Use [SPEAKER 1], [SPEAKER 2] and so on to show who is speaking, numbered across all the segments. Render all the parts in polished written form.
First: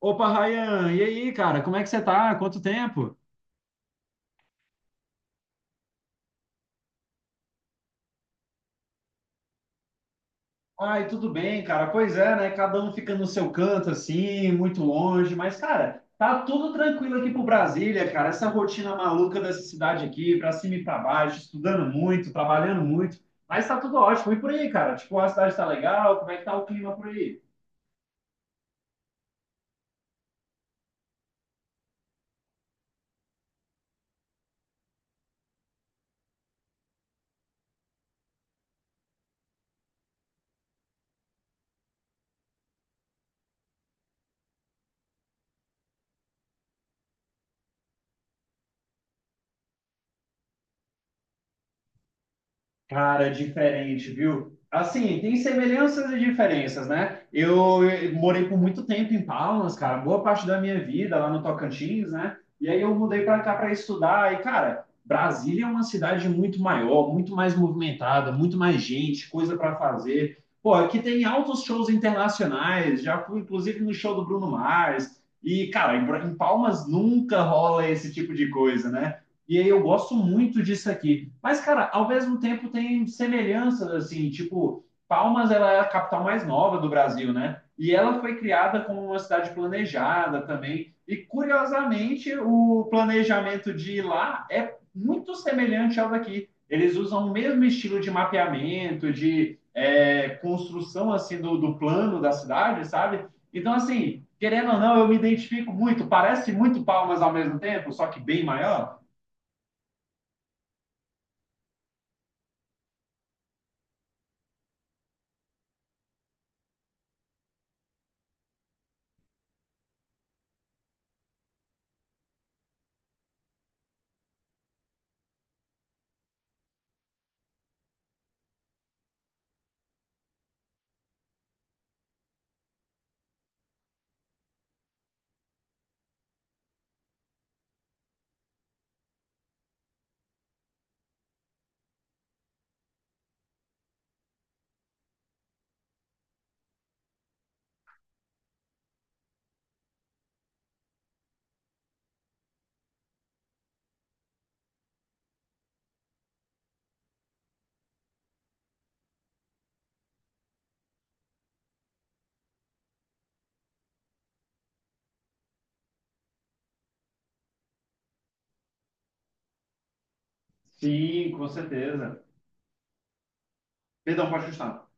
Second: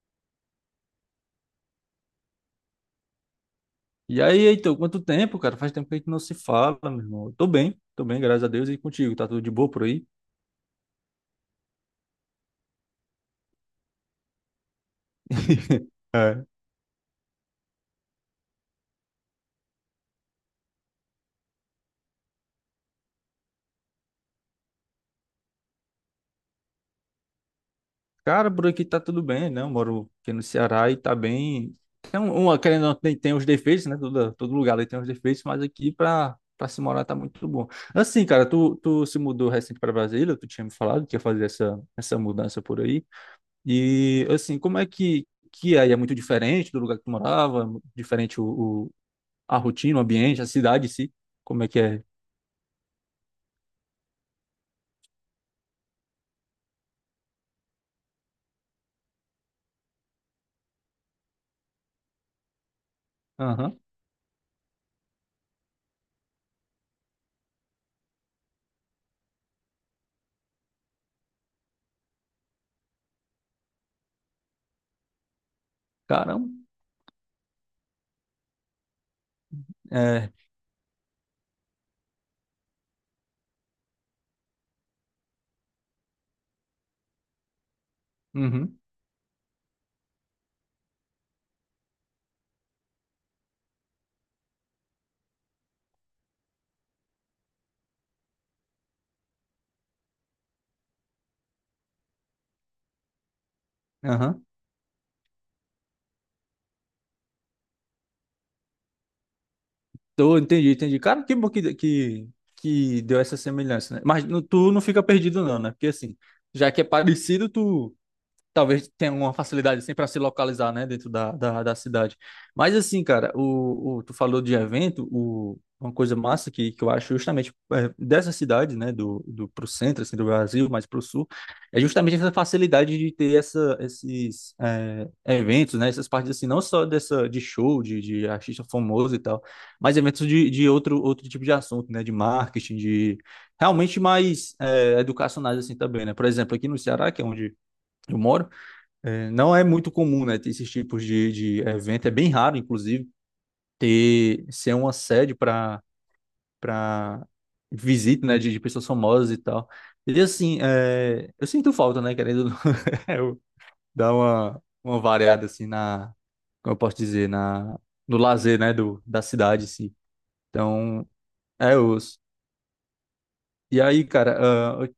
[SPEAKER 1] Opa, Ryan, e aí, cara, como é que você tá? Quanto tempo?
[SPEAKER 2] E aí, Heitor, quanto tempo, cara? Faz tempo que a gente não se fala, meu irmão. Eu tô bem, tô bem, graças a Deus. E contigo, tá tudo de boa por aí?
[SPEAKER 1] Ai, tudo bem, cara. Pois é, né? Cada um fica no seu canto, assim, muito longe. Mas, cara, tá
[SPEAKER 2] É.
[SPEAKER 1] tudo tranquilo aqui pro Brasília, cara. Essa rotina maluca dessa cidade aqui, pra cima e pra baixo, estudando muito, trabalhando muito. Mas tá tudo ótimo. E por aí, cara? Tipo, a cidade tá legal? Como é que tá o clima por aí?
[SPEAKER 2] Cara, por aqui tá tudo bem, né? Eu moro aqui no Ceará e tá bem. Uma, querendo ou não, tem os defeitos, né? Todo lugar ali tem os defeitos, mas aqui pra se morar tá muito bom. Assim, cara, tu se mudou recente pra Brasília, tu tinha me falado que ia fazer essa mudança por aí. E, assim, como é que é? É muito diferente do lugar que tu morava? Diferente, o a rotina, o ambiente, a cidade em si, como é que é.
[SPEAKER 1] Cara, diferente, viu? Assim, tem semelhanças e diferenças, né? Eu morei por muito tempo em Palmas, cara, boa parte da minha vida lá no Tocantins, né? E aí eu mudei para cá para
[SPEAKER 2] Aham.
[SPEAKER 1] estudar. E, cara, Brasília é uma cidade muito maior, muito mais movimentada, muito mais gente, coisa para fazer. Pô, aqui tem altos shows internacionais, já fui inclusive no show do Bruno Mars. E, cara, em
[SPEAKER 2] Caramba.
[SPEAKER 1] Palmas nunca rola esse tipo de coisa, né? E aí eu gosto
[SPEAKER 2] É.
[SPEAKER 1] muito disso aqui. Mas, cara, ao mesmo tempo tem semelhanças, assim, tipo, Palmas ela é a capital mais nova do Brasil, né? E ela foi
[SPEAKER 2] Uhum.
[SPEAKER 1] criada como uma cidade planejada também. E, curiosamente, o planejamento de lá é muito semelhante ao daqui. Eles usam o mesmo estilo de mapeamento, de construção, assim, do plano da cidade, sabe? Então, assim,
[SPEAKER 2] Aham.
[SPEAKER 1] querendo ou não, eu me identifico muito. Parece muito Palmas ao mesmo tempo, só que bem maior.
[SPEAKER 2] Tô, entendi. Cara, que bom que deu essa semelhança, né? Mas tu não fica perdido não, né? Porque assim, já que é parecido, tu talvez tenha uma facilidade assim para se localizar, né, dentro da cidade. Mas assim, cara, o tu falou de evento, o, uma coisa massa que eu acho justamente, é dessa cidade, né, do pro centro assim do Brasil, mais pro sul, é justamente essa facilidade de ter essa, esses, é, eventos, né, essas partes assim, não só dessa de show de artista famoso e tal, mas eventos de outro tipo de assunto, né, de marketing, de realmente mais, é, educacionais assim também, né? Por exemplo, aqui no Ceará, que é onde eu moro, é, não é muito comum, né, ter esses tipos de evento. É bem raro, inclusive, ter ser uma sede para para visita, né, de pessoas famosas e tal. E assim, é, eu sinto falta, né, querendo ou não, eu dar uma variada assim na, como eu posso dizer, na no lazer, né, do da cidade, assim. Então,
[SPEAKER 1] Sim, com
[SPEAKER 2] é os.
[SPEAKER 1] certeza.
[SPEAKER 2] E aí,
[SPEAKER 1] Perdão,
[SPEAKER 2] cara,
[SPEAKER 1] pode ajustar.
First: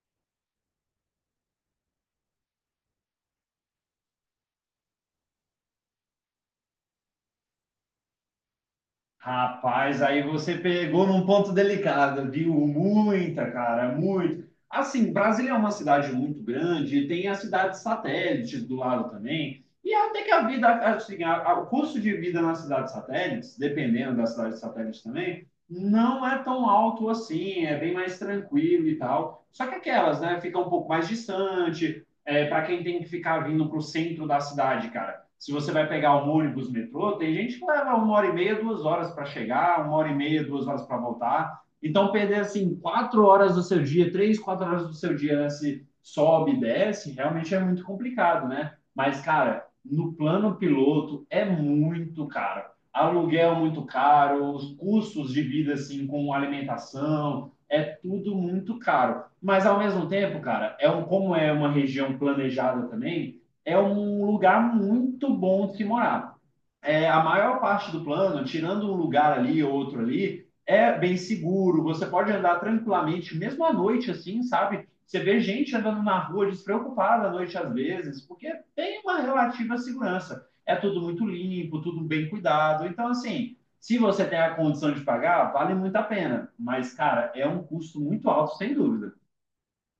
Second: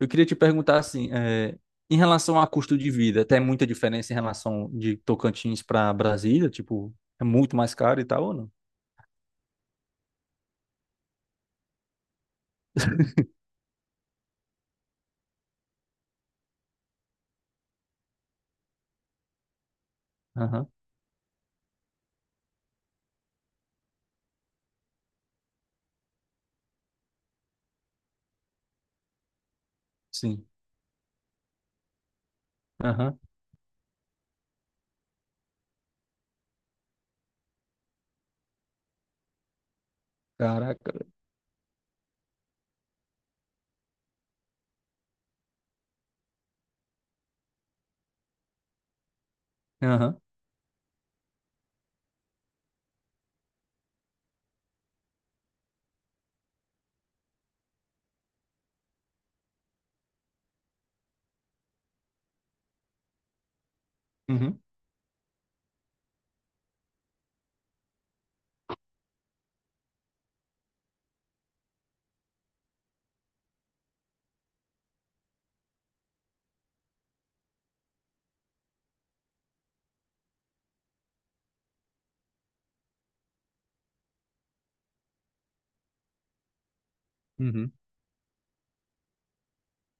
[SPEAKER 2] eu queria te perguntar assim, é, em relação a custo de vida, tem muita diferença em relação de Tocantins para Brasília? Tipo, é muito mais caro e tal ou não?
[SPEAKER 1] Rapaz, aí você pegou num ponto delicado, viu? Muita, cara, muito. Assim, Brasília é uma cidade muito grande, tem as cidades satélites do lado também. E até que a vida,
[SPEAKER 2] Aham.
[SPEAKER 1] assim, o custo de vida nas cidades satélites, dependendo das cidades satélites também, não é tão alto assim, é bem mais tranquilo e tal. Só que aquelas, né,
[SPEAKER 2] Sim.
[SPEAKER 1] fica um pouco mais distante, é, para quem tem que
[SPEAKER 2] Aham,
[SPEAKER 1] ficar vindo para o centro da cidade, cara, se você vai pegar um ônibus, metrô, tem gente que leva uma hora e meia, duas horas para chegar, uma hora e meia, duas horas
[SPEAKER 2] caraca,
[SPEAKER 1] para
[SPEAKER 2] velho.
[SPEAKER 1] voltar. Então, perder assim quatro horas do seu dia, três, quatro horas do seu dia nesse, né, se sobe e desce, realmente é muito complicado, né? Mas, cara, no
[SPEAKER 2] Aham.
[SPEAKER 1] plano piloto é muito caro. Aluguel muito caro, os custos de vida assim com alimentação, é tudo muito caro. Mas ao mesmo tempo, cara, é um, como é uma região planejada também, é um
[SPEAKER 2] Uhum.
[SPEAKER 1] lugar muito bom de se morar. É, a maior parte do plano, tirando um lugar ali ou outro ali, é bem seguro. Você pode andar tranquilamente, mesmo à noite, assim, sabe? Você vê gente andando na rua despreocupada à noite às vezes, porque tem uma relativa segurança. É tudo muito limpo, tudo bem cuidado. Então, assim, se você tem a condição de pagar, vale muito a pena. Mas, cara, é um
[SPEAKER 2] Uhum.
[SPEAKER 1] custo muito alto, sem dúvida.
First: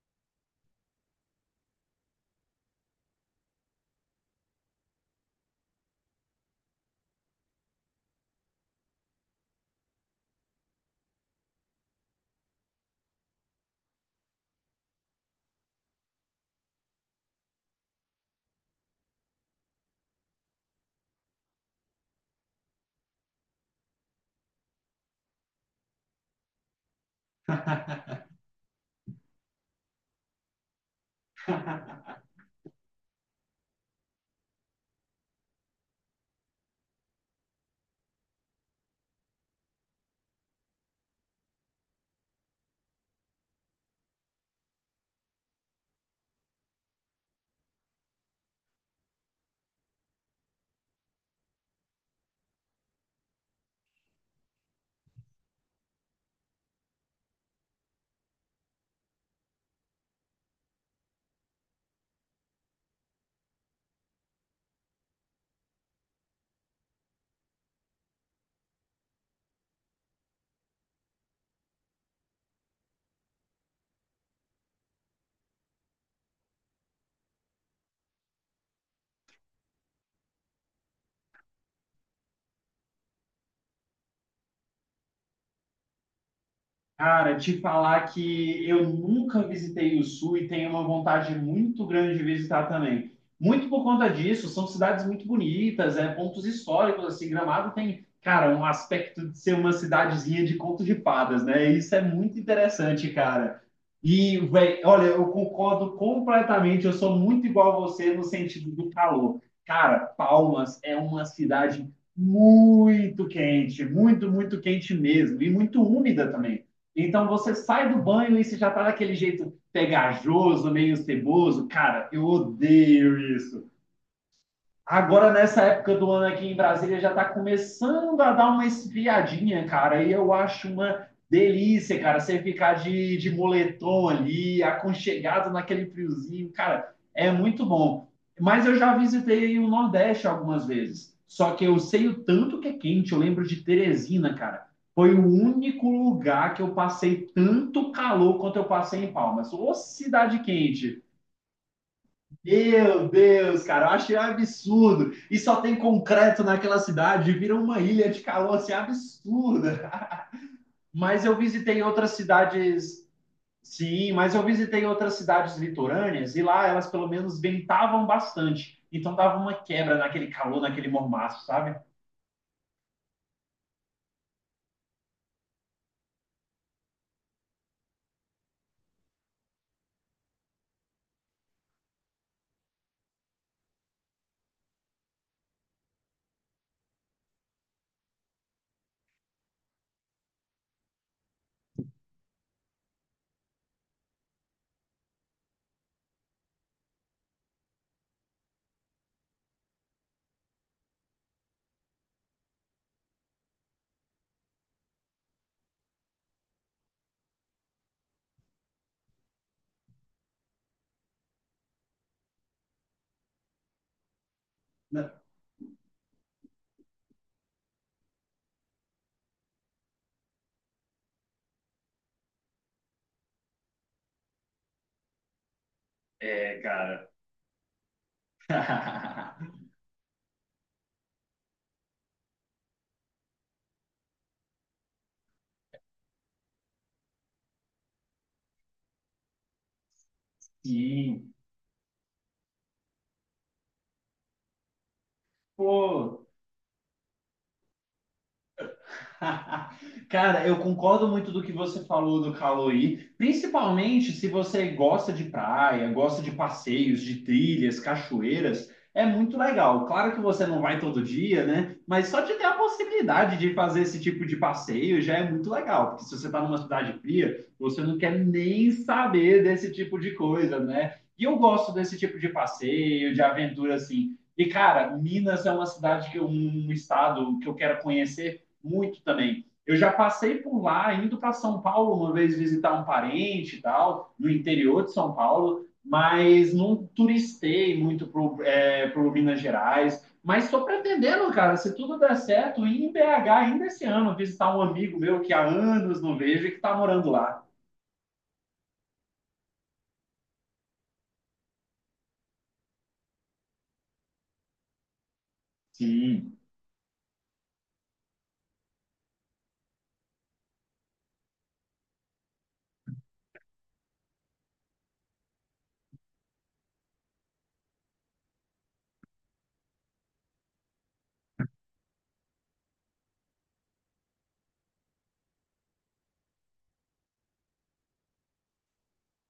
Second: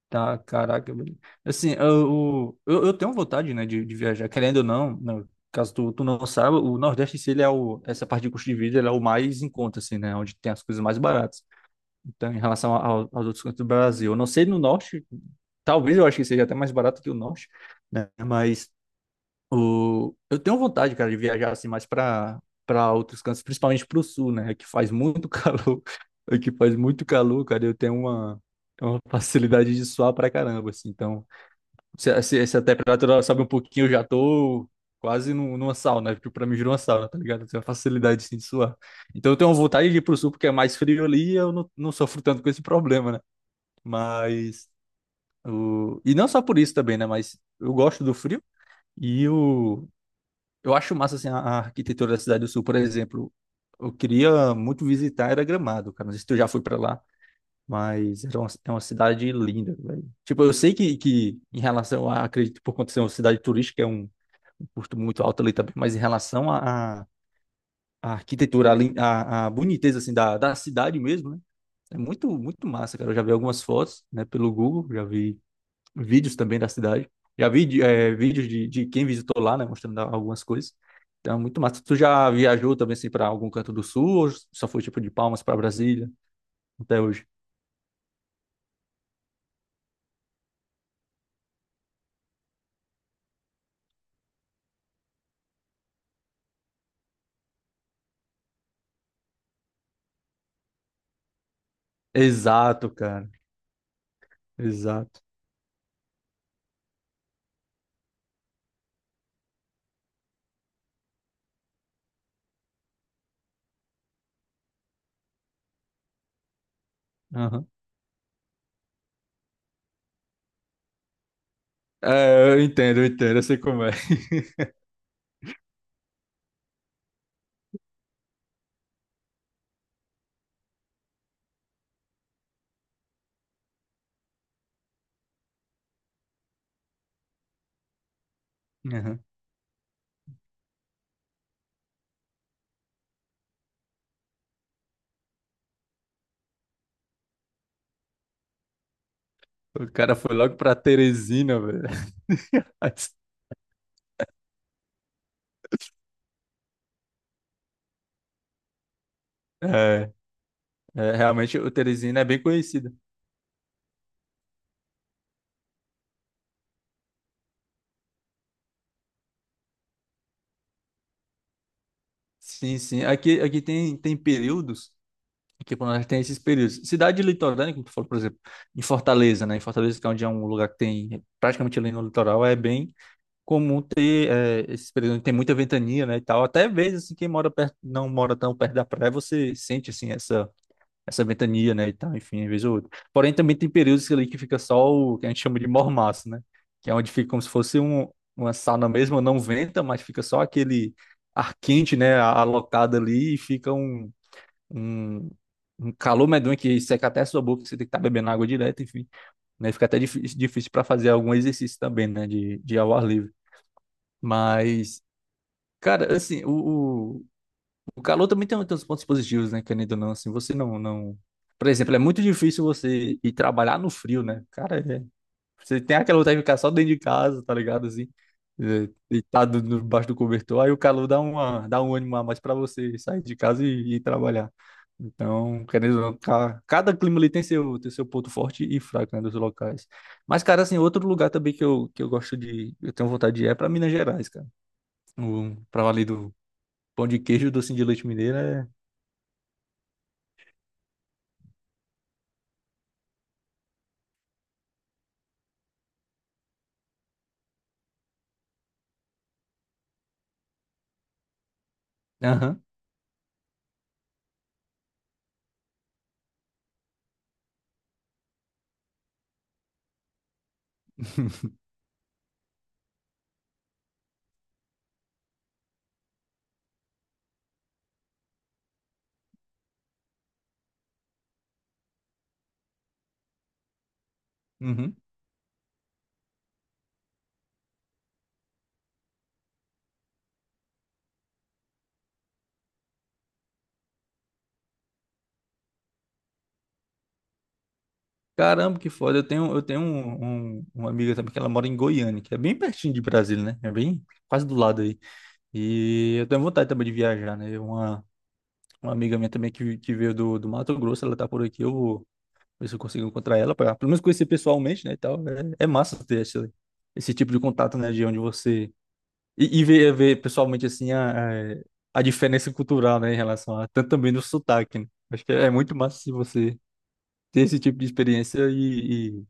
[SPEAKER 2] Tá, caraca, velho. Assim, eu tenho vontade, né, de viajar, querendo ou não, não, caso tu não saiba, o Nordeste, se ele é o, essa parte de custo de vida, ele é o mais em conta, assim, né, onde tem as coisas mais baratas. Então, em relação aos outros cantos do Brasil. Eu não sei no norte, talvez eu acho que seja até mais barato que o norte, né? Mas o... eu tenho vontade, cara, de viajar assim mais para outros cantos, principalmente para o sul, né? Que faz muito calor, que faz muito calor, cara. Eu tenho uma facilidade de suar pra caramba, assim. Então, se a temperatura sobe um pouquinho, eu já tô quase numa sauna, porque pra mim virou uma sauna, tá ligado? Eu tenho uma facilidade assim, de suar. Então eu tenho vontade de ir pro sul, porque é mais frio ali e eu não sofro tanto com esse problema, né? Mas. O... E não só por isso também, né? Mas eu gosto do frio e o... eu acho massa assim, a arquitetura da cidade do sul, por exemplo. Eu queria muito visitar, era Gramado, cara. Não sei se tu já foi pra lá. É uma cidade linda, velho. Tipo, eu sei que em relação a, acredito, por conta de ser uma cidade turística, é um, um custo muito alto ali também, mas em relação à arquitetura, à boniteza, assim, da cidade mesmo, né? É muito, muito massa, cara. Eu já vi algumas fotos, né, pelo Google, já vi vídeos também da cidade. Já vi de- eh, Vídeos de quem visitou lá, né, mostrando algumas coisas. Então, é muito massa. Tu já viajou também, assim, para algum canto do sul ou só foi, tipo, de Palmas para Brasília até hoje?
[SPEAKER 1] Cara, te falar que eu nunca visitei o Sul e tenho uma vontade muito grande de visitar também. Muito por conta disso, são cidades muito bonitas, é, pontos históricos, assim, Gramado tem, cara, um aspecto de ser uma cidadezinha de conto de fadas, né? Isso é muito
[SPEAKER 2] Exato,
[SPEAKER 1] interessante,
[SPEAKER 2] cara.
[SPEAKER 1] cara. E, velho, olha,
[SPEAKER 2] Exato.
[SPEAKER 1] eu concordo completamente, eu sou muito igual a você no sentido do calor. Cara, Palmas é uma cidade muito quente, muito, muito quente mesmo, e muito úmida também. Então você
[SPEAKER 2] Aham.
[SPEAKER 1] sai do banho e você já tá daquele jeito pegajoso, meio ceboso. Cara, eu
[SPEAKER 2] É, eu
[SPEAKER 1] odeio
[SPEAKER 2] entendo, eu sei
[SPEAKER 1] isso.
[SPEAKER 2] como é.
[SPEAKER 1] Agora, nessa época do ano aqui em Brasília, já está começando a dar uma esfriadinha, cara. E eu acho uma delícia, cara, você ficar de moletom ali, aconchegado naquele friozinho, cara, é muito bom. Mas eu já
[SPEAKER 2] Aham.
[SPEAKER 1] visitei o Nordeste algumas vezes. Só que eu sei o tanto que é quente. Eu lembro de Teresina, cara. Foi o único lugar que eu passei tanto calor quanto eu passei em Palmas. Ô,
[SPEAKER 2] O cara foi
[SPEAKER 1] cidade
[SPEAKER 2] logo pra
[SPEAKER 1] quente!
[SPEAKER 2] Teresina, velho.
[SPEAKER 1] Meu Deus, cara, eu achei um absurdo. E só tem concreto naquela cidade, vira uma ilha de calor assim absurda.
[SPEAKER 2] É,
[SPEAKER 1] Mas eu
[SPEAKER 2] Realmente o
[SPEAKER 1] visitei outras
[SPEAKER 2] Teresina é bem conhecido.
[SPEAKER 1] cidades, sim, mas eu visitei outras cidades litorâneas e lá elas pelo menos ventavam bastante. Então dava uma quebra naquele calor, naquele mormaço, sabe?
[SPEAKER 2] Sim, sim. Aqui, aqui tem, tem períodos, aqui pelo menos tem esses períodos. Cidade litorânea, como tu falou, por exemplo, em Fortaleza, né? Em Fortaleza, que é onde é um lugar que tem praticamente ali no litoral, é bem comum ter, é, esses períodos onde tem muita ventania, né, e tal. Até vezes, assim, quem mora perto, não mora tão perto da praia, você sente, assim, essa ventania, né, e tal, enfim, às vez ou outra. Porém, também tem períodos ali que fica só o que a gente chama de mormaço, né, que é onde fica como se fosse um, uma sauna mesmo, não venta, mas fica só aquele ar quente, né, alocado ali e fica um, um calor medonho que seca até a sua boca, você tem que estar bebendo água direto, enfim, né, fica até difícil, difícil para fazer algum exercício também, né, de ao ar livre. Mas, cara, assim, o- o calor também tem, tem uns pontos positivos, né? Querendo ou não, assim, você não... Por exemplo, é muito difícil você ir trabalhar no frio, né? Cara, você tem aquela vontade de ficar
[SPEAKER 1] É,
[SPEAKER 2] só dentro de
[SPEAKER 1] cara.
[SPEAKER 2] casa, tá ligado? Assim, é, deitado debaixo do cobertor, aí o calor dá uma, dá um ânimo a mais pra você sair de casa e trabalhar. Então, querendo ou não, cada clima ali tem seu ponto forte e fraco, né, dos locais. Mas, cara, assim, outro lugar
[SPEAKER 1] Sim.
[SPEAKER 2] também que eu gosto de, eu tenho vontade de ir é pra Minas Gerais, cara. O, pra ali
[SPEAKER 1] Pô,
[SPEAKER 2] do pão de queijo, doce de leite mineiro é
[SPEAKER 1] cara, eu concordo muito do que você falou do Caloi, principalmente se você gosta de praia, gosta de passeios, de trilhas, cachoeiras, é muito legal. Claro que você não vai todo dia, né? Mas só de ter a
[SPEAKER 2] Aham.
[SPEAKER 1] possibilidade de fazer esse tipo de passeio já é muito legal, porque se você está numa cidade fria, você não quer nem saber desse tipo de coisa, né? E eu gosto desse tipo de passeio, de aventura assim. E, cara, Minas é uma cidade que eu- um estado que eu quero conhecer muito também. Eu já passei por lá, indo para São Paulo uma vez visitar um parente e tal, no interior de
[SPEAKER 2] Uhum.
[SPEAKER 1] São Paulo, mas não turistei muito pro, é, pro Minas Gerais. Mas estou pretendendo, cara, se tudo der certo, ir em BH ainda esse ano, visitar um amigo meu que há anos não vejo e que está morando lá.
[SPEAKER 2] Caramba, que foda. Eu tenho uma amiga também que ela mora em Goiânia, que é bem pertinho de Brasília, né? É bem quase do lado aí. E eu
[SPEAKER 1] Sim.
[SPEAKER 2] tenho vontade também de viajar, né? Uma amiga minha também que veio do Mato Grosso, ela tá por aqui, eu vou ver se eu consigo encontrar ela, pra, pelo menos conhecer pessoalmente, né? E tal. É, é massa ter esse tipo de contato, né? De onde você. E ver, ver pessoalmente, assim, a a diferença cultural, né? Em relação a. Tanto também no sotaque, né? Acho que é muito massa se você ter esse tipo de experiência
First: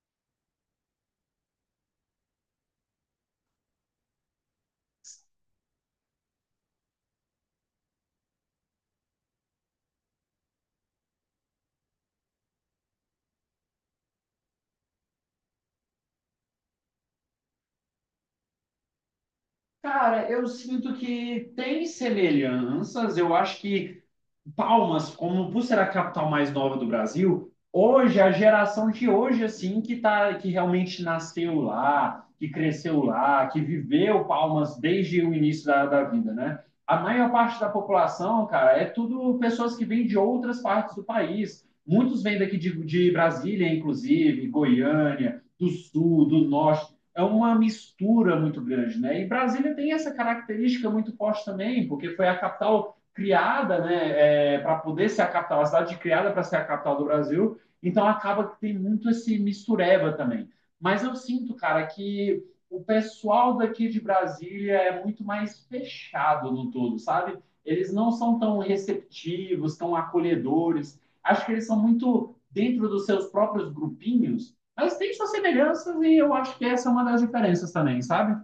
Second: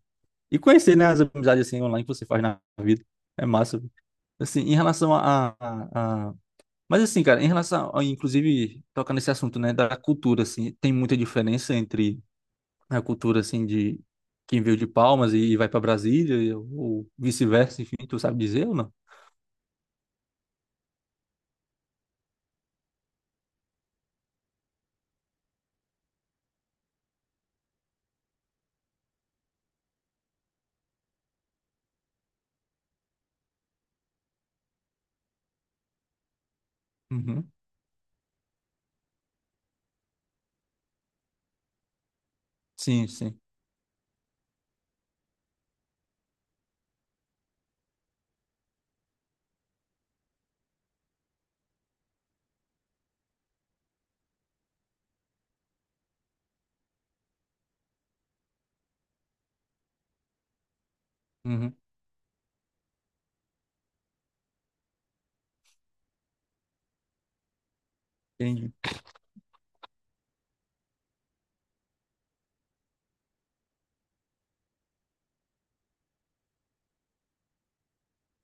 [SPEAKER 2] e conhecer, né, as amizades assim online que você faz na vida. É massa, velho. Assim, em relação a... Mas assim, cara, em relação, a, inclusive, tocando nesse assunto, né, da cultura, assim, tem muita diferença entre a cultura, assim, de quem veio de Palmas e vai para Brasília, ou vice-versa, enfim, tu sabe dizer ou não?
[SPEAKER 1] Cara, eu sinto que tem semelhanças. Eu acho que Palmas, como por ser a capital mais nova do Brasil, hoje, a geração de hoje, assim, que, tá, que realmente nasceu lá, que cresceu lá, que viveu Palmas desde o início da vida, né? A maior
[SPEAKER 2] Uhum.
[SPEAKER 1] parte da população, cara, é tudo pessoas que vêm de outras partes do país. Muitos vêm daqui de,
[SPEAKER 2] Sim,
[SPEAKER 1] de
[SPEAKER 2] sim.
[SPEAKER 1] Brasília, inclusive, Goiânia, do Sul, do Norte. É uma mistura muito grande, né? E Brasília tem essa característica muito forte também, porque foi a capital criada, né, é, para poder ser a capital, a cidade criada para ser a capital do Brasil, então acaba que tem muito esse mistureba também. Mas eu sinto,
[SPEAKER 2] Uhum.
[SPEAKER 1] cara, que o pessoal daqui de Brasília é muito mais fechado no todo, sabe? Eles não são tão
[SPEAKER 2] Entendi.
[SPEAKER 1] receptivos, tão acolhedores. Acho que eles são muito dentro dos seus próprios grupinhos, mas tem suas semelhanças e eu acho que essa é uma das diferenças também, sabe?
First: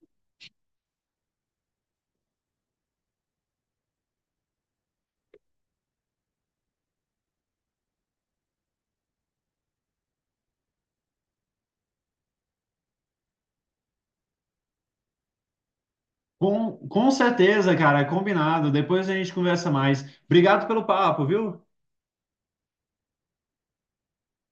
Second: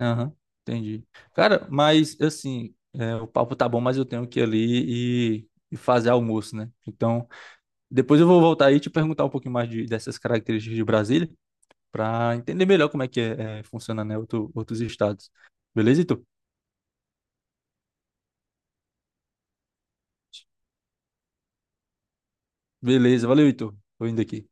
[SPEAKER 2] Aham, entendi. Cara, mas, assim, é, o papo tá bom, mas eu tenho que ir ali e fazer almoço, né? Então, depois eu vou voltar aí e te perguntar um pouquinho mais de, dessas características de Brasília, para entender melhor como é que é, é, funciona, né, outros estados. Beleza, Heitor?
[SPEAKER 1] Com certeza, cara, combinado. Depois a gente conversa mais. Obrigado pelo papo, viu?
[SPEAKER 2] Beleza, valeu, Heitor. Tô indo aqui.